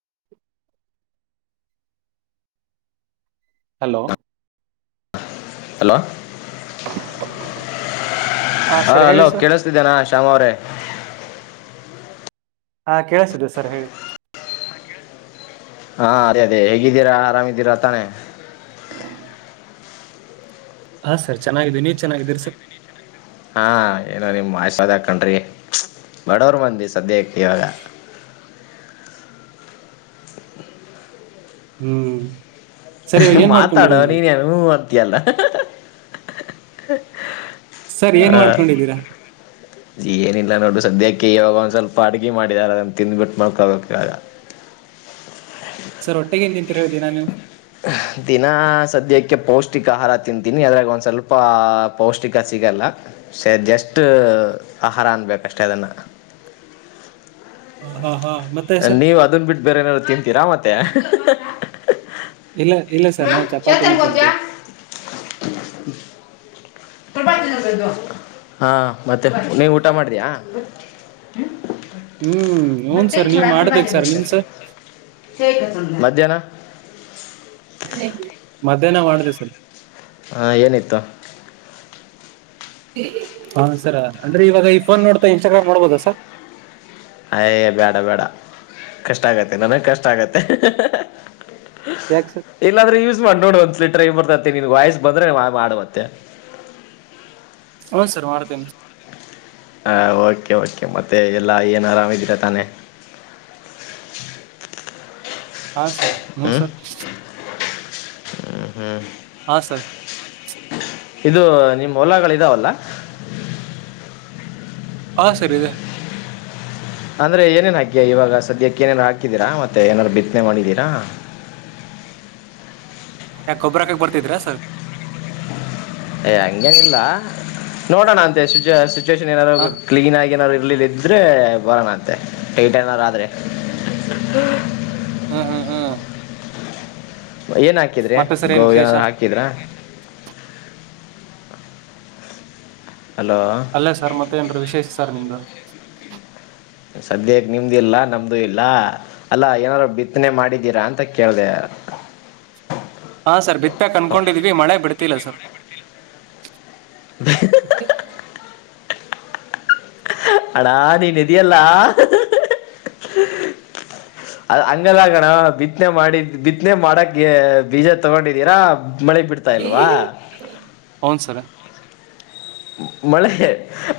[inaudible] Hello hello ಹಾ sir ಹೇಳಿ hello sir ಕೇಳಿಸ್ತಿದೇನಾ ಶ್ಯಾಮ ಅವ್ರೇ ಹಾ ಕೇಳಸತ್ತಿದೆ ಸರ್ ಹೇಳಿ ಹಾ ಅದೇ ಅದೇ ಹೇಗಿದ್ದೀರಾ ಆರಾಮಿದ್ದೀರಾ ತಾನೆ ಹಾ ಸರ್ ಚೆನ್ನಾಗಿದ್ದೀನಿ ನೀವ ಚೆನ್ನಾಗಿದ್ದೀರಿ ಸರ್ ಹಾ ಏನೋ ನಿಮ್ ಆಶಿವಾದ ಕಣ್ರೀ ಬಡೋವರ ಮಂದಿ ಸದ್ಯಕ್ಕ ಇವಾಗ ಹ್ಮ್ ಸರ್ ಇವಾಗ ಏನ್ ಮಾಡ್ಕೊಂಡಿರೋ ಮಾತಾಡೋ ನೀವು ನೀನೆನು ಹ್ಮ ಅಂತಿಯಲ್ಲ ಸರ್ ಹ ಏನ್ ಮಾಡ್ಕೊಂಡಿದ್ದೀರಾ ಏನಿಲ್ಲ ನೋಡ ಸದ್ಯಕ್ಕೆ ಈಗ ಒಂದ್ ಸ್ವಲ್ಪ ಅಡ್ಗೆ ಮಾಡಿದಾರ ಅದನ್ನ ತಿಂದ್ಬಿಟ್ಟು ಮಲಕೊಬೇಕ ಇವಾಗ ಸರ್ ಹೊಟ್ಟೆಗೆನ್ನ ತಿಂತಿರಾ ದಿನಾ ನೀವು ದಿನ ಸದ್ಯಕ್ಕೆ ಪೌಷ್ಟಿಕ ಆಹಾರ ತಿಂತೀನಿ ಅದ್ರಾಗ ಒಂದ್ ಸ್ವಲ್ಪ ಪೌಷ್ಟಿಕ ಸಿ ಸಿಗಲ್ಲ ಜಸ್ಟ್ ಆಹಾರ ಅನ್ನಬೇಕ ಅಷ್ಟೇ ಅದನ್ನ ಹ ಹಾ ಹಾ ಮತ್ತೆ ಸರ್ ನೀವ್ ಅದನ್ ಬಿಟ್ಟು ಬೇರೆ ನಾರು ತಿಂತೀರಾ ಮತ್ತೆ ಇಲ್ಲ ಇಲ್ಲ ಸರ್ ನಾವು ಚೇತನ್ ಚಪಾತಿನೇ ಗೊತ್ತಾ ತಿಂತೀ. ಹಾ ಮತ್ತೆ ನೀವು ಊಟ ಮಾಡಿದಿಯಾ. ಹ್ಮ್ ಹ್ಞೂ ಬಟ್ಟ್ಟೆ ಸರ್ ತೊಡ ನೀವ್ ತೋಡ ಮಾಡ್ಬೇಕು ಅಗೆದ ನಿಮ್ ಸರ್ [unintelligible] ಮಧ್ಯಾಹ್ನ. ಮಧ್ಯಾಹ್ನ ಮಾಡಿದೆ ಸರ್. ಹಾ ಏನಿತ್ತು. ಹಾ ಸರ ಅಂದ್ರೆ ಇವಾಗ ಈ ಫೋನ್ ನೋಡ್ತಾ ಇನ್ಸ್ಟಾಗ್ರಾಮ್ ನೋಡ್ಬೋದಾ ಸಾರ್. ಅಯ ಬೇಡ ಬೇಡ ಕಷ್ಟ ಆಗತ್ತೆ ನನಗ್ ಕಷ್ಟ ಆಗತ್ತೆ. ಯಾಕೆ ಸರ್ ಇಲ್ಲಾದ್ರೆ ಯೂಸ್ ಮಾಡಿ ನೋಡಿ ಒಂದ ಸರಿ ಟ್ರೈ ಬರ್ತೈ. ನಿನ್ಗೆ ವಯಸ್ಸ ಬಂದ್ರೆ ಮಾಡು ಅಂತೆ. ಹೂ ಸರ್ ಮಾಡ್ತೇನೆ. ಹಾಂ ಓಕೆ ಓಕೆ ಮತ್ತೆ ಎಲ್ಲ ಏನು ಆರಾಮ್ದೀರಾ ತಾನೇ. [inaudible] ಹಾ ಸರ್ ನೀವು ಸರ್. ಹ್ಮ ಹ್ಮ್. ಹಾ ಸರ್. ಇದು ನಿಮ್ ಹೊಲಗಳ ಇದಾವಲ್ಲ. ಹಾ ಸರಿ ಇದೆ. ಅಂದ್ರೆ ಏನೇನ ಹಾಕಿಯಾ ಇವಾಗ ಸದ್ಯಕ್ಕೆ ಏನಾದಾರು ಹಾಕಿದ್ದೀರಾ ಮತ್ತೆ ಏನಾದಾರರು ಬಿತ್ತನೆ ಮಾಡಿದ್ದೀರಾ. [inaudible] ಯಾಕ ಗೊಬ್ಬರ ಹಾಕಕ್ ಬರ್ತಿದ್ರಾ ಸರ್. ಏ ಹಂಗನ ಇಲ್ಲ ನೋಡೋಣ ಅಂತೆ ಸುಚು ಸಿಚುವೇಶನ್ ಹಾ ಏನಾರ್ರು ಕ್ಲೀನ್ ಆಗಿ ಏನಾದ್ರು ಲ್ಲಿ ಇದ್ರೆ ಬಣಂತೆ ಟೈಟ್ ಏನಾದ್ರೂ ಆದ್ರೆ. ಹ್ಮ್ ಹ್ಮ್ ಹ್ಮ್. ಏನ್ ಹಾಕಿದ್ರಿ ಮತ್ತೆ ಸರ್ ಗೋ ಏನ್ ವಿಶೇಷ ಏನಾದ್ರು ಹಾಕಿದ್ರ. ಅಲೋ ಅಲ್ಲೇ ಸರ್ ಮತ್ತೇನ್ರು ವಿಶೇಷ ಸರ್ ನಿಮ್ದು. ಸದ್ಯಗ್ ನಿಮ್ದು ಇಲ್ಲ ನಮ್ದು ಇಲ್ಲ ಅಲ್ಲ ಏನಾದಾರ್ರು ಬಿತ್ತನೆ ಮಾಡಿದ್ದೀರಾ ಅಂತ ಕೇಳಿದೆ. [inaudible] ಹಾ ಸರ್ ಬಿತ್ತಾಕ್ ಅನ್ಕೊಂಡಿದ್ವಿ ಮಳೆ ಬಿಡ್ತಿಲ್ಲ ಸರ್. [unintelligible] ಅಣ್ಣ ನೀನ್ ಇದಿಯಲ್ಲ. ಅ ಹಂಗಲ್ಲ ಕಣೋ ಬಿತ್ನೆ ಮಾಡಿ ಬಿತ್ನೆ ಮಾಡಕ್ ಏ ಬೀಜ ತಗೊಂಡಿದ್ದೀರಾ. ಮಳೆ ಬಿಡ್ತಾ ಇಲ್ವಾ ಹ ಸರ್. ಹೌನ್ ಸರ್ ಮಳೆ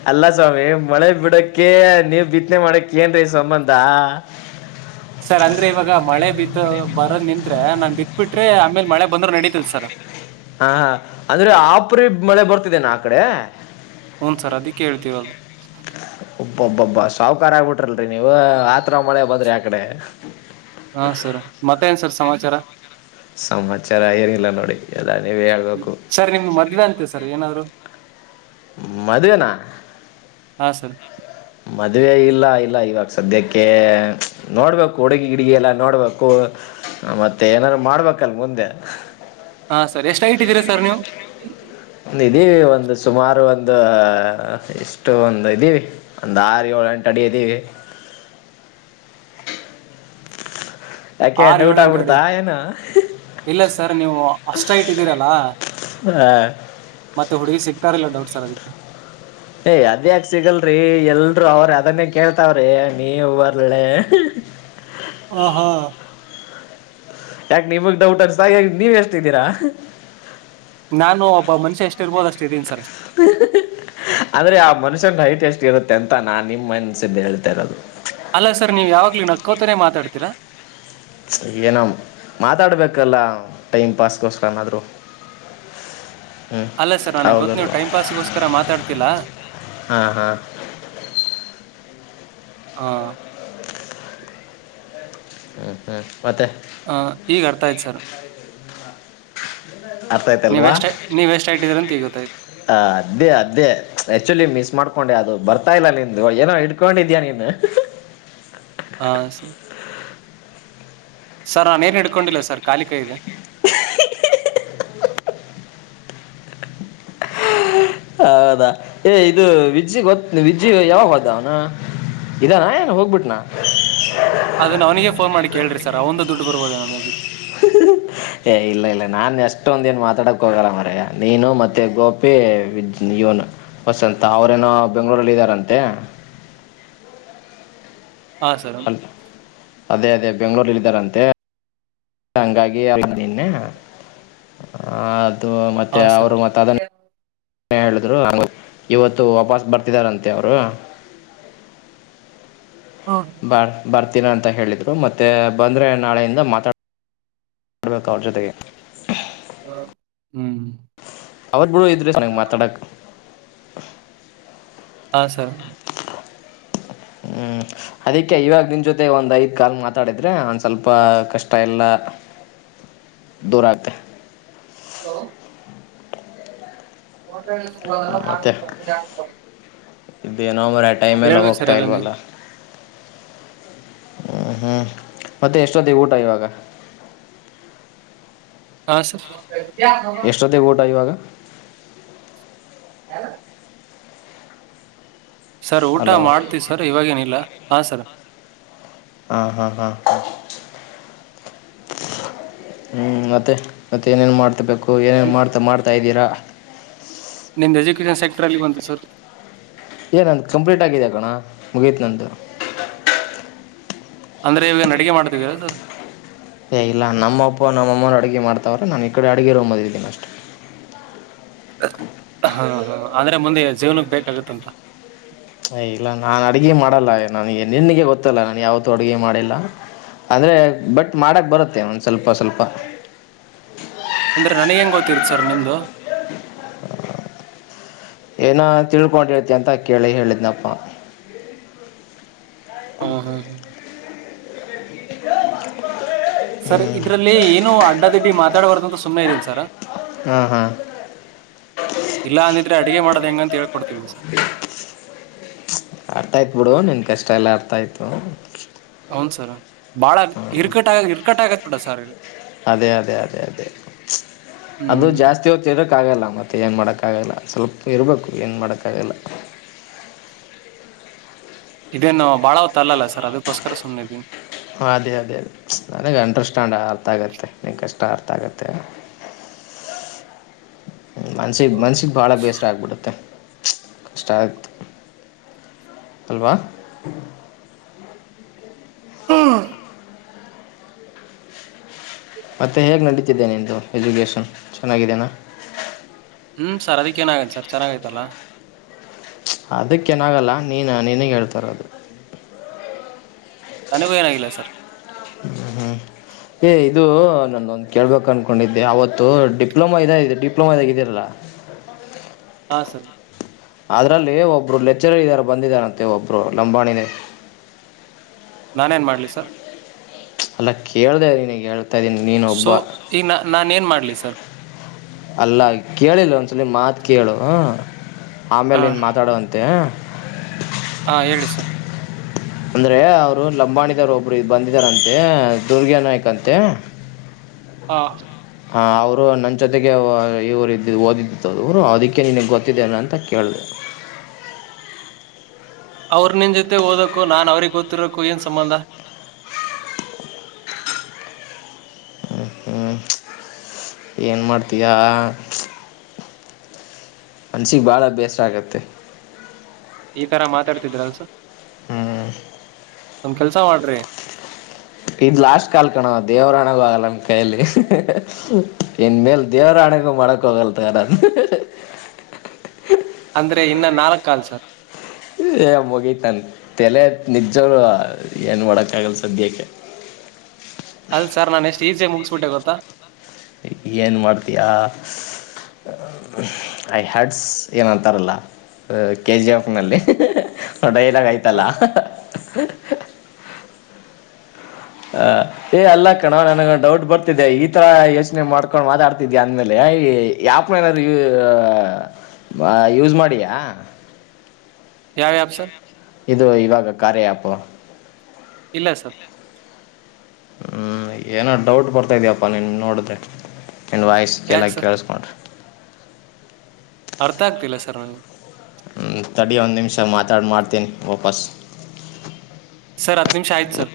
ಅಲ್ಲ ಸ್ವಾಮಿ ಮಳೆ ಬಿಡಕ್ಕೆ ನೀವ್ ಬಿತ್ತನೆ ಮಾಡಕ್ಕೆ. ಏನ್ರೀ ಸಮ್ಮಂದಾ. ಸರ್ ಅಂದ್ರೆ ಇವಾಗ ಮಳೆ ಬಿತ್ತ ಬರದ್ ನಿಂತ್ರೆ ನಾನ್ ಬಿತ್ಬಿಟ್ರೆ ಆಮೇಲ್ ಮಳೆ ಬಂದ್ರ ನಡಿತೈತಿ ಸರ್. ಹಾ ಹಾ ಅಂದ್ರೆ ಆಪರಿ ಮಳೆ ಬರ್ತಿದೆೇನಾ ಆ ಕಡೆ. ಹನ್ ಸರ್ ಅದಿಕ್ಕೆ ಹೇಳುತ್ತಿರೊದು. ಅಬ್ಬಬ್ಬಾ ಸಾಹುಕಾರ್ ಆಗ್ಬಿಟ್ರಲ್ರಿ ನೀವು ಆ ಥರ ಮಳೆ ಬಂದ್ರರಿ ಆ ಕಡೆ. ಹಾ ಸರ್ ಮತ್ತೆ ನ್ ಸರ್ ಸಮಾಚಾರ. ಸಮಾಚಾರ ಏನಿಲ್ಲ ನೋಡಿ. ನೀವೇ ಹೇಳ್ಬೇಕು ಸರ್ ನಿಮ್ದ್ ಮದ್ವೆ ಅಂತೆ ಸರ್ ಏನಾದ್ರು. ಮದುವೆನಾ. ಹಾ ಸರ್ ಮದುವೆ ಇಲ್ಲ ಇಲ್ಲ ಇವಾಗ ಸದ್ಯಕ್ಕೆ ನೋಡಬೇಕು ಹುಡುಗಿ ಗಿಡಗಿ ಎಲ್ಲ ನೋಡಬೇಕು. ಮತ್ತೆ ಏನಾದಾರರು ಮಾಡ್ಬೇಕಲ್ ಮುಂದೆ. ಹಾ ಸರ್ ಎಷ್ಟ ಹೈಟ್ ಇದೀರಾ ಸರ್ ನೀವು. ಇದೀವಿ ಒಂದು ಸುಮಾರು ಒಂದು ಇಷ್ಟು ಒಂದ ಇದೀವಿ ಒಂದ ಆರ ಯೋಳ. ಎಂಟ ಅಡಿ ಇದೀವಿ. ಯಾಕೆ ಆರ್ ಏಳು ಡೌಟ್ ಎಂಟು ಅಡಿ ಆಗ್ಬಿಡ್ತಾ ಏನು. ಇಲ್ಲ ಸರ್ ನೀವು ಅಷ್ಟ ಹೈಟ್ ಇದಿರಲ್ಲ ಹಾ ಮತ್ತೆ ಹುಡುಗಿ ಸಿಗ್. ರಲ್ಲ ಡೌಟ್ ಸರ್ ಅದಕ್ಕೆ ಏ ಅದ್ಯಾಕ ಸಿಗಲ್ರಿ ಎಲ್ರುೂ ಅವ್ರರು ಅದನ್ನೇ ಕೇಳ್ತಾವ್ರಿ ನೀವ ಬರ್ಳ [inaudible] ಹ ಹಾ ಯಾಕ ನಿಮಗ್ ಡೌಟ್ ಅನ್ಸತ ಹಾಗ ನೀವ ಎಷ್ಟಿದ್ದೀರಾ ನಾನು ಒಬ್ಬ ಮನುಷ್ಯ ಎಷ್ಟ ಇರ್ಬೋದ ಅಷ್ಟೇ ಇದೀಿ ಸರ್ ಅಂದ್ರೆ ಆ ಮನುಷ್ಯನ ೈಟ್ ಎಷ್ಟ ಇರುತ್ತೆ ಅಂತ ನಾ ನಿಮ್ ಮನ್ಸ್ದ ಹೇಳ್ತರೋದು ಅಲ್ಲ ಸರ್ ನೀವು್ ಯಾವಾಗ್ಲ ನಕ್ಕೋತಾನೇ ಮಾತಾಡ್ತೀರಾ ಏನ ಮಾತಾಡ್ಬೇಕಲ್ಲ ಟೈಮ್ ಪಾಸ್ಗೋಸ್ಕರನಾದರೂ [inaudible] ಹ್ಮ್ ಅಲ್ಲ ಸರ್ ನನಗೆ ಗೊತ್ತು ನೀವು ಹೌದಲ್ವಾ ಟೈಮ್ ಪಾಸ್ಗೋಸ್ಕರ ಮಾತಾಡ್ತಿಲ್ಲ ಹಾ ಹಾ ಹ ಹಾ ಹ್ಮ ಹಾ ಹ ಈಗ ಅರ್ಥಯ್ತ್ ಸರ್ ಅತಾಯ ತಲ್ಲವಾ ನೀವೆಷ್ಟು ನೀವೆಷ್ಟು ಇಟ್ಟಿದ್ದೀರಿ ಅಂತ ಈಗ ಗೊತ್ತಾಯ್ತು ಹ ಅದೇ ಅದೇ ಆಕ್ಚುಲಿ ಮಿಸ್ ಮಾಡ್ ಹಕೊಂಡೆ ಅದು ಬರ್ತಾ ಇಲ್ಲ ನಿನ್ ಏನೋ ಇಡ್ಕೊಂಡಿದ್ಯಾ ನೀನು ಹಾ ಸರ್ ಸರ್ ನಾನೇನ್ ಹಿಡ್ಕೊಂಡಿಲ್ಲ ಸರ್ ಕಾಲಿಕೈದೆ ಹೌದಾ ಏ ಇದು ವಿಜ್ಜಿ ಗ ವಿಜ್ಜಿ ಯಾವಾಗ ಹದ ಅವ್ನು ಇದಾನ ಏನ್ ಹೋಗ್ಬಿಟ್ನಾ ಅದನ್ನ ಅವನಿಗೆ ಫೋನ್ ಮಾಡಿ ಕೇಳ್ರಿ ಸರ್ ಅವ ಒಂದು ದುಡ್ಡು ಬರ್ಬೋದ ನಮಗೆ ಹ್ಮ ಏ ಇಲ್ಲ ಇಲ್ಲ ನಾನ್ ಎಷ್ಟೊಂದ ಏನ್ ಮಾತಾಡಕ್ ಹೋಗಲ್ಲ ಮರ ನೀನು ಮತ್ತೆ ಗೋಪಿ ಹೊಸ ಅಂತ ಅವ್ರೇನೋ ಬೆಂಗಳೂರಲ್ಲಿ ಇದ್ದಾರಂತೆ ಹಾ ಸರ್ ಅಲ್ ಅದೇ ಅದೇ ಬೆಂ್ಗಳೂರಿಲ್ಲಿದ್ದಾರಂತೆ ಹಂಗಾಗಿ ನಿನ್ನೆ ಮತ್ತೆ ಹಾ ಸರ್ ಅವರು ಮತ್ತ ಅದನ್ನು ಹೇಳಿದ್ರು ಹಂಗ ಇವತ್ತು ವಾಪಸ್ ಬರ್ತಿದಾರಂತೆ ಅವರು ಬರ್ ಬರ್ತೀನ ಅಂತ ಹೇಳಿದ್ರು ಮತ್ತೆ ಬಂದರೆ ನಾಳೆಯಿಂದ ಮಾತಾಡ್ ನೋಡ್ಬೇಕು ಅವ್ರ ಜೊತೆಗೆ ಹ ಹ್ಮ್ ಅವರು ಬಿಡ ಎದು್ರ ಮಾತಾಡಕ್ ಹಾ ಸರ್ ಹ್ಮ್ ಅದಿಕ್ಕೆ ಇವಾಗ ನಿನ್ ಜೊತೆ ಒಂದ್ ಐದ್ ಕಾಲ್ ಮಾತಾಡಿದ್ರೆನ್ಸ ಸ್ವಲ್ಪ ಕಷ್ಟ ಎಲ್ಲ ದೂರ ಆಗುತ್ತೆ ಹ ಮತ್ತೆ [inaudible] ಇದೇನೋ ಮ್ರ ಆ ಟೈಮ್ಲ್ಲ ಹೇಳ್ಬೇಕು ಸರ್ ಹೋಗ್ತಾ ಎಲ್ಲ ನೀವು ಇಲ್ವಲ್ಲ ಹ್ಮ್ ಹ್ಮ್ ಮತ್ತೆ ಎಷ್ಟೊತ್ತಿಗೆ ಊಟ ಇವಾಗ [inaudible] ಹಾ ಸರ್ ಎಷ್ಟೊತ್ತೇ ಊಟ ಇವಾಗ ಹಾರ ಸರ್ ಊಟ ಹಲೋ ಮಾಡ್ತೀವಿ ಸರ್ ಇವಾಗೇನಿಲ್ಲ ಹಾಂ ಸರ್ ಹಾ ಹಾ ಹಾ ಹಾ ಹ್ಮ್ ಮತ್ತೆ ಮತ್ತೆ ಏನೇನ್ ಮಾಡ್ತಿಬೇಕು ಸೊ ಏನೇನು ನಿ- ಮಾಡ್ತಾ ಮಾಡ್ತಾಯಿದ್ದೀರಾ ನಿಮ್ದು ಎಜುಕೇಶನ್ ಸೆಕ್ಟರ್ಲ್ಲಿ ಬಂತು ಸರ್ ಏ ನಂದು ಕಂಪ್ಲೀಟ್ ಆಗಿದೆಗೋಣ ಮುಗೀತ್ ನಂದು ಅಂದ್ರೆ ಈವಾಗ ನಡಿಗೆ ಮಾಡ್ತಿದ್ದೀರಾ ಸರ್ ಏ ಇಲ್ಲ ನಮ್ಮ ಅಪ್ಪ ನಮ್ಮಮ್ಮನ ಅಡುಗೆ ಮಾಡ್ತವ್ರೆ ನಾನು ಈ ಕಡೆ ಅಡುಗೆ ರೂಮ್ ಬದಿದ್ದೀನಿ ಅಷ್ಟೇ ಹಾ ಹ ಆದ್ರೆ ಮುಂದೆ ಜೀವನಕ್ಕೆ ಬೇಕಾಗತ್ತಂತ ಹ ಇಲ್ಲ ನಾನ್ ಅಡಗೆ ಮಾಡಲ್ಲ ನನಗೆ ನಿನಗೆ ಗೊತ್ತಲ್ಲ ನಾನನ್ ಯಾವತ್ತೂ ಅಡುಗೆ ಮಾಡಿಲ್ಲ ಆದ್ರೆ ಬಟ್ ಮಾಡಕ್ ಬರುತ್ತೆ ಒಂದ ಸ್ವಲ್ಪ ಸ್ವಲ್ಪ ಅಂದ್ರೆ ನನಗ ಹೆಂಗ ಗೊತ್ತರ್ ಸರ್ ನಿಮ್ದು ಏನ ತಿಳ್ಕೊಂಡಿರ್ತಿ ಅಂತ ಕೇಳಿ ಹೇಳಿದ್ನಪ್ಪ ಹ್ಮ ಹ್ಮ್ ಹ್ಮ ಸರ್ ಇದ್ರಲ್ಲಿ ಏನು ಅಡ್ಡದಿಡ್ಡಿ ಮಾತ್ರ ಎಡ ಬರ್ದಂತ ಸುಮ್ಮನೆ ಇದ್ದೀನಿ ಸರ ಹಾಂ ಹಾಂ ಇಲ್ಲ ಅಂದಿದ್ರೆ ಅಡುಗೆ ಮಾಡ್ದ್ ಹೆಂಗಂತ ಹೇಳ ಅರ್ತಾಯ್ತ್ ಬಿಡು ನನ್ ಕಷ್ಟ ಎಲ್ಲ ಅರ್ತಾಯ್ತು ಸರ್ ಬಾಳ ಇರ್ಕಟ್ ಇರ್ಕಟ್ಟ ಆಗತ್ಡ ಸರ್ ಅದೇ ಅದೇ ಅದೇ ಅದೇ ಅದು ಹ್ಮ್. ಜಾಸ್ತಿ ಹೋತಿರಕ್ಕ ಆಗಲ್ಲ ಮತ್ತುತ್ತ ಏನು ಮಾಡೋಕ್ಕಾಗಲ್ಲ ಸ್ವಲ್ಪ ಇರಬೇಕು ಏನ್ ಮಾಡೋಕ್ಕಾಗಲ್ಲ ಇದೇನು ಬಾಳ ತ ಅಲ್ಲ ಸರ್ ಅದಕ್ಕೋಸ್ಕರ ಸುಮ್ನೆ ಇದೀ ಹಾಂ ಅದೇ ಅದೇ ಅದೇ ನನಗೆ ಅಂಡರ್ಸ್ಟ್ಯಾಂಡ್ ಅರ್ಥ ಆಗುತ್ತೆ [unintelligible] ಮನ್ಸಿಗೆ ಮನ್ಸ್ಸಿಗೆ ಭಾಳ ಬೇಸರ ಆಗ್ಬಿಡುತ್ತೆ ಕಷ್ಟ ಆಯಿತು ಹಲ್ವಾ ಹಾ ಮತ್ತೆ ಹೇಗೆ ನಡೀತಿದ್ದೇನೆದು ಎಜುಕಷನ್ ಚೆನ್ನಿದೇನಾ ಹ್ಮ್ ಸರ್ ಅದಕ್ಕ ಏನಾಗನ್ ಸರ್ ಚೆನ್ನಾಗೈತಲ್ಲ ಅದಕ್ಕೆ ಏನಾಗಲ್ಲ ನೀನ ನೀನಗೆ ಹೇಳ್ತಾರ ಅದು ಅನಗ ನಾಗಿಲ್ಲ ಸರ್ ಹ್ಞೂ ಏ ಇದು ನಾನೊಂದು ಕೇಳ್ಬೇಕು ಅನ್ಕೊಂಡಿದ್ದೆ ಅವತ್ತು ಡಿಪ್ಲೊಮಾ ಇದ ಡಿಪ್ಲೊಮಾ ಇದಾಗ ಇದರಲ್ಲ ಹೌದು ಹಾ ಸರ್ ಅದ್ರಲ್ಲಿ ಒಬ್ರು ಲೆಚ್ಚರರ್ ಇದಾರ ಬಂದಿದಾರಂತೆ ಒಬ್ರು ಲಂಬಾಣಿನೇ ನಾನೇನ್ ಮಾಡ್ಲಿ ಸರ್ ಅಲ್ಲ ಕೇಳ್ದ್ರೀ ನಗೆ ಹೇಳ ಸೊ ಈ ನ ನಾನನ್ ಏನ್ ಮಾಡ್ಲಿ ಸರ್ ಅಲ್ಲ ಕೇಳಿಲ್ಲ ಒಂದ್ಸಲಿ ಮಾತು ಕೇಳು ಹ ಹಾ ಆಮೇಲೆ ನು ಮಾತಾಡುವಂತೆ ಹಾ ಹೇಳಿ ಸರ್ ಅಂದ್ರೆ ಅವ್ರು ಲಂಬಾಣಿದರ್ ಒಬ್ರು ಇ ಬಂದಿದಾರಂತೆ ದುರ್ಗ ನಾಯ್ಕ್ ಅಂತೆ ಹ [unintelligible] ಹಾ ಅವರು ನನ್ನ ಜೊತೆಗೆ ಇವರು ಇದ್ದಿದ್ದು ಓದಿದ್ದ ಅವರು ಅದಕ್ಕೆ ನಿನಗೆ ಗೊತ್ತಿದ್ದೇ ಅಂತ ಕೇಳಿದೆ ಹ [unintelligible] ಅವ್ರ ನಿನ್ ಜೊತೆ ಓದಕ್ಕೋ ನಾನ್ ಅವ್ರಿಗೆ ಗೊತ್ತಿರಕ್ಕೋ ಏನ್ ಸಂಬಂಧ [inaudible] ಏನ್ ಮಾಡತಿಯ ಮನಸಿಗೆ ಭಾಳ ಬೇಸ್ ಆಗತ್ತೆ ಈ ತರ ಮಾತಾಡ್ತಿದ್ರಲ್ಸ ಹ್ಮ್ ನಮ್ ಕೆಲ್ಸ ಮಾಡ್ರಿ ಇ ಲಾಸ್ಟ್ ಕಾಲ್ ಕಣ ದೇವರಾಣಗ ಆಗಲ್ಲ ನನ್ ಕೈಯಲ್ಲಿ ಇನ್ ಮೇಲ್ ದೇವರಾಣ ಅನಗ ಮಕೋಗಲ್ ತ ನಾನ ಅಂದ್ರೆ ಇನ್ನ ನಾಲ್ಕ ಕಾಲ್ ಸರ್ ಏ ಮುಗತನ್ ತಲೆ ನಿಜೋರು ಏನ್ ಮಾಡಕ್ಕ ಆಗಲ್ಲ ಸದ್ಯಕ್ಕೆ [unintelligible] [inaudible] [unintelligible] ಚೀಸೆ ಮುಗಿಸಸ್ಬಿಟ್ಟೆ ಗೊತ್ತಾ ಏನು ಮಾಡ್ತಯಾ [unintelligible] ಐ ಹ್ಯಾಡ್ಸ್ ಏನಂತಾರಲ್ಲ ಕೆ ಜಿ ಎಫ್ ನಲ್ಲಿ ಡೈಲಾಗೈತಲ್ಲ [unintelligible] ಹ ಏ ಅಲ್ಲ ಕಣವ ನನಗ ಡೌಟ್ ಬರ್ತಿದ್ದೆ ಈ ತರ ಯೋಚನೆ ಮಾಡ್ಕೊಂಡ್ ಮಾತಾಡ್ತಿದಿ ಅಂದ್ಮೇಲೆ [unintelligible] ನ ಯಾಪ್ ಏನಾದ್ರು ಯ ಯೂಸ್ ಮಾಡಿಯಾ ಯಾವ ಆ್ಯಪ್ [unintelligible] ಇದು ಇವಾಗ ಕಾರ್ಯಾ ಆ್ಯಪ್ ಇಲ್ಲ ಸರ್ ಹ್ಮ್ ಏನ ಡೌಟ್ ಬರ್ತಾ ಇದಯಪ್ಪಾ ನೀನ್ ನೋಡಿದ್ರೆ ಎಂಡ್ ವಾಯ್ಸ್ಗೆಲ್ಲ ಯಾಕೆ ಸರ್ ಕೇಳಿಸ್ಕೊನ್ಡ್ರಿ ಅರ್ಥ ಆಗ್ತಿಲ್ಲ ಸರ್ ನನಗೆ ಹ್ಮ ತಡಿ ಒಂದ್ ನಿಮಿಷ ಮಾತಾಡ್ ಮಾಡ್ತೇನಿ ವಾಪಸ್ ಸರ್ ಹತ್ತು ನಿಮಿಷ ಆಯಿತು ಸರ್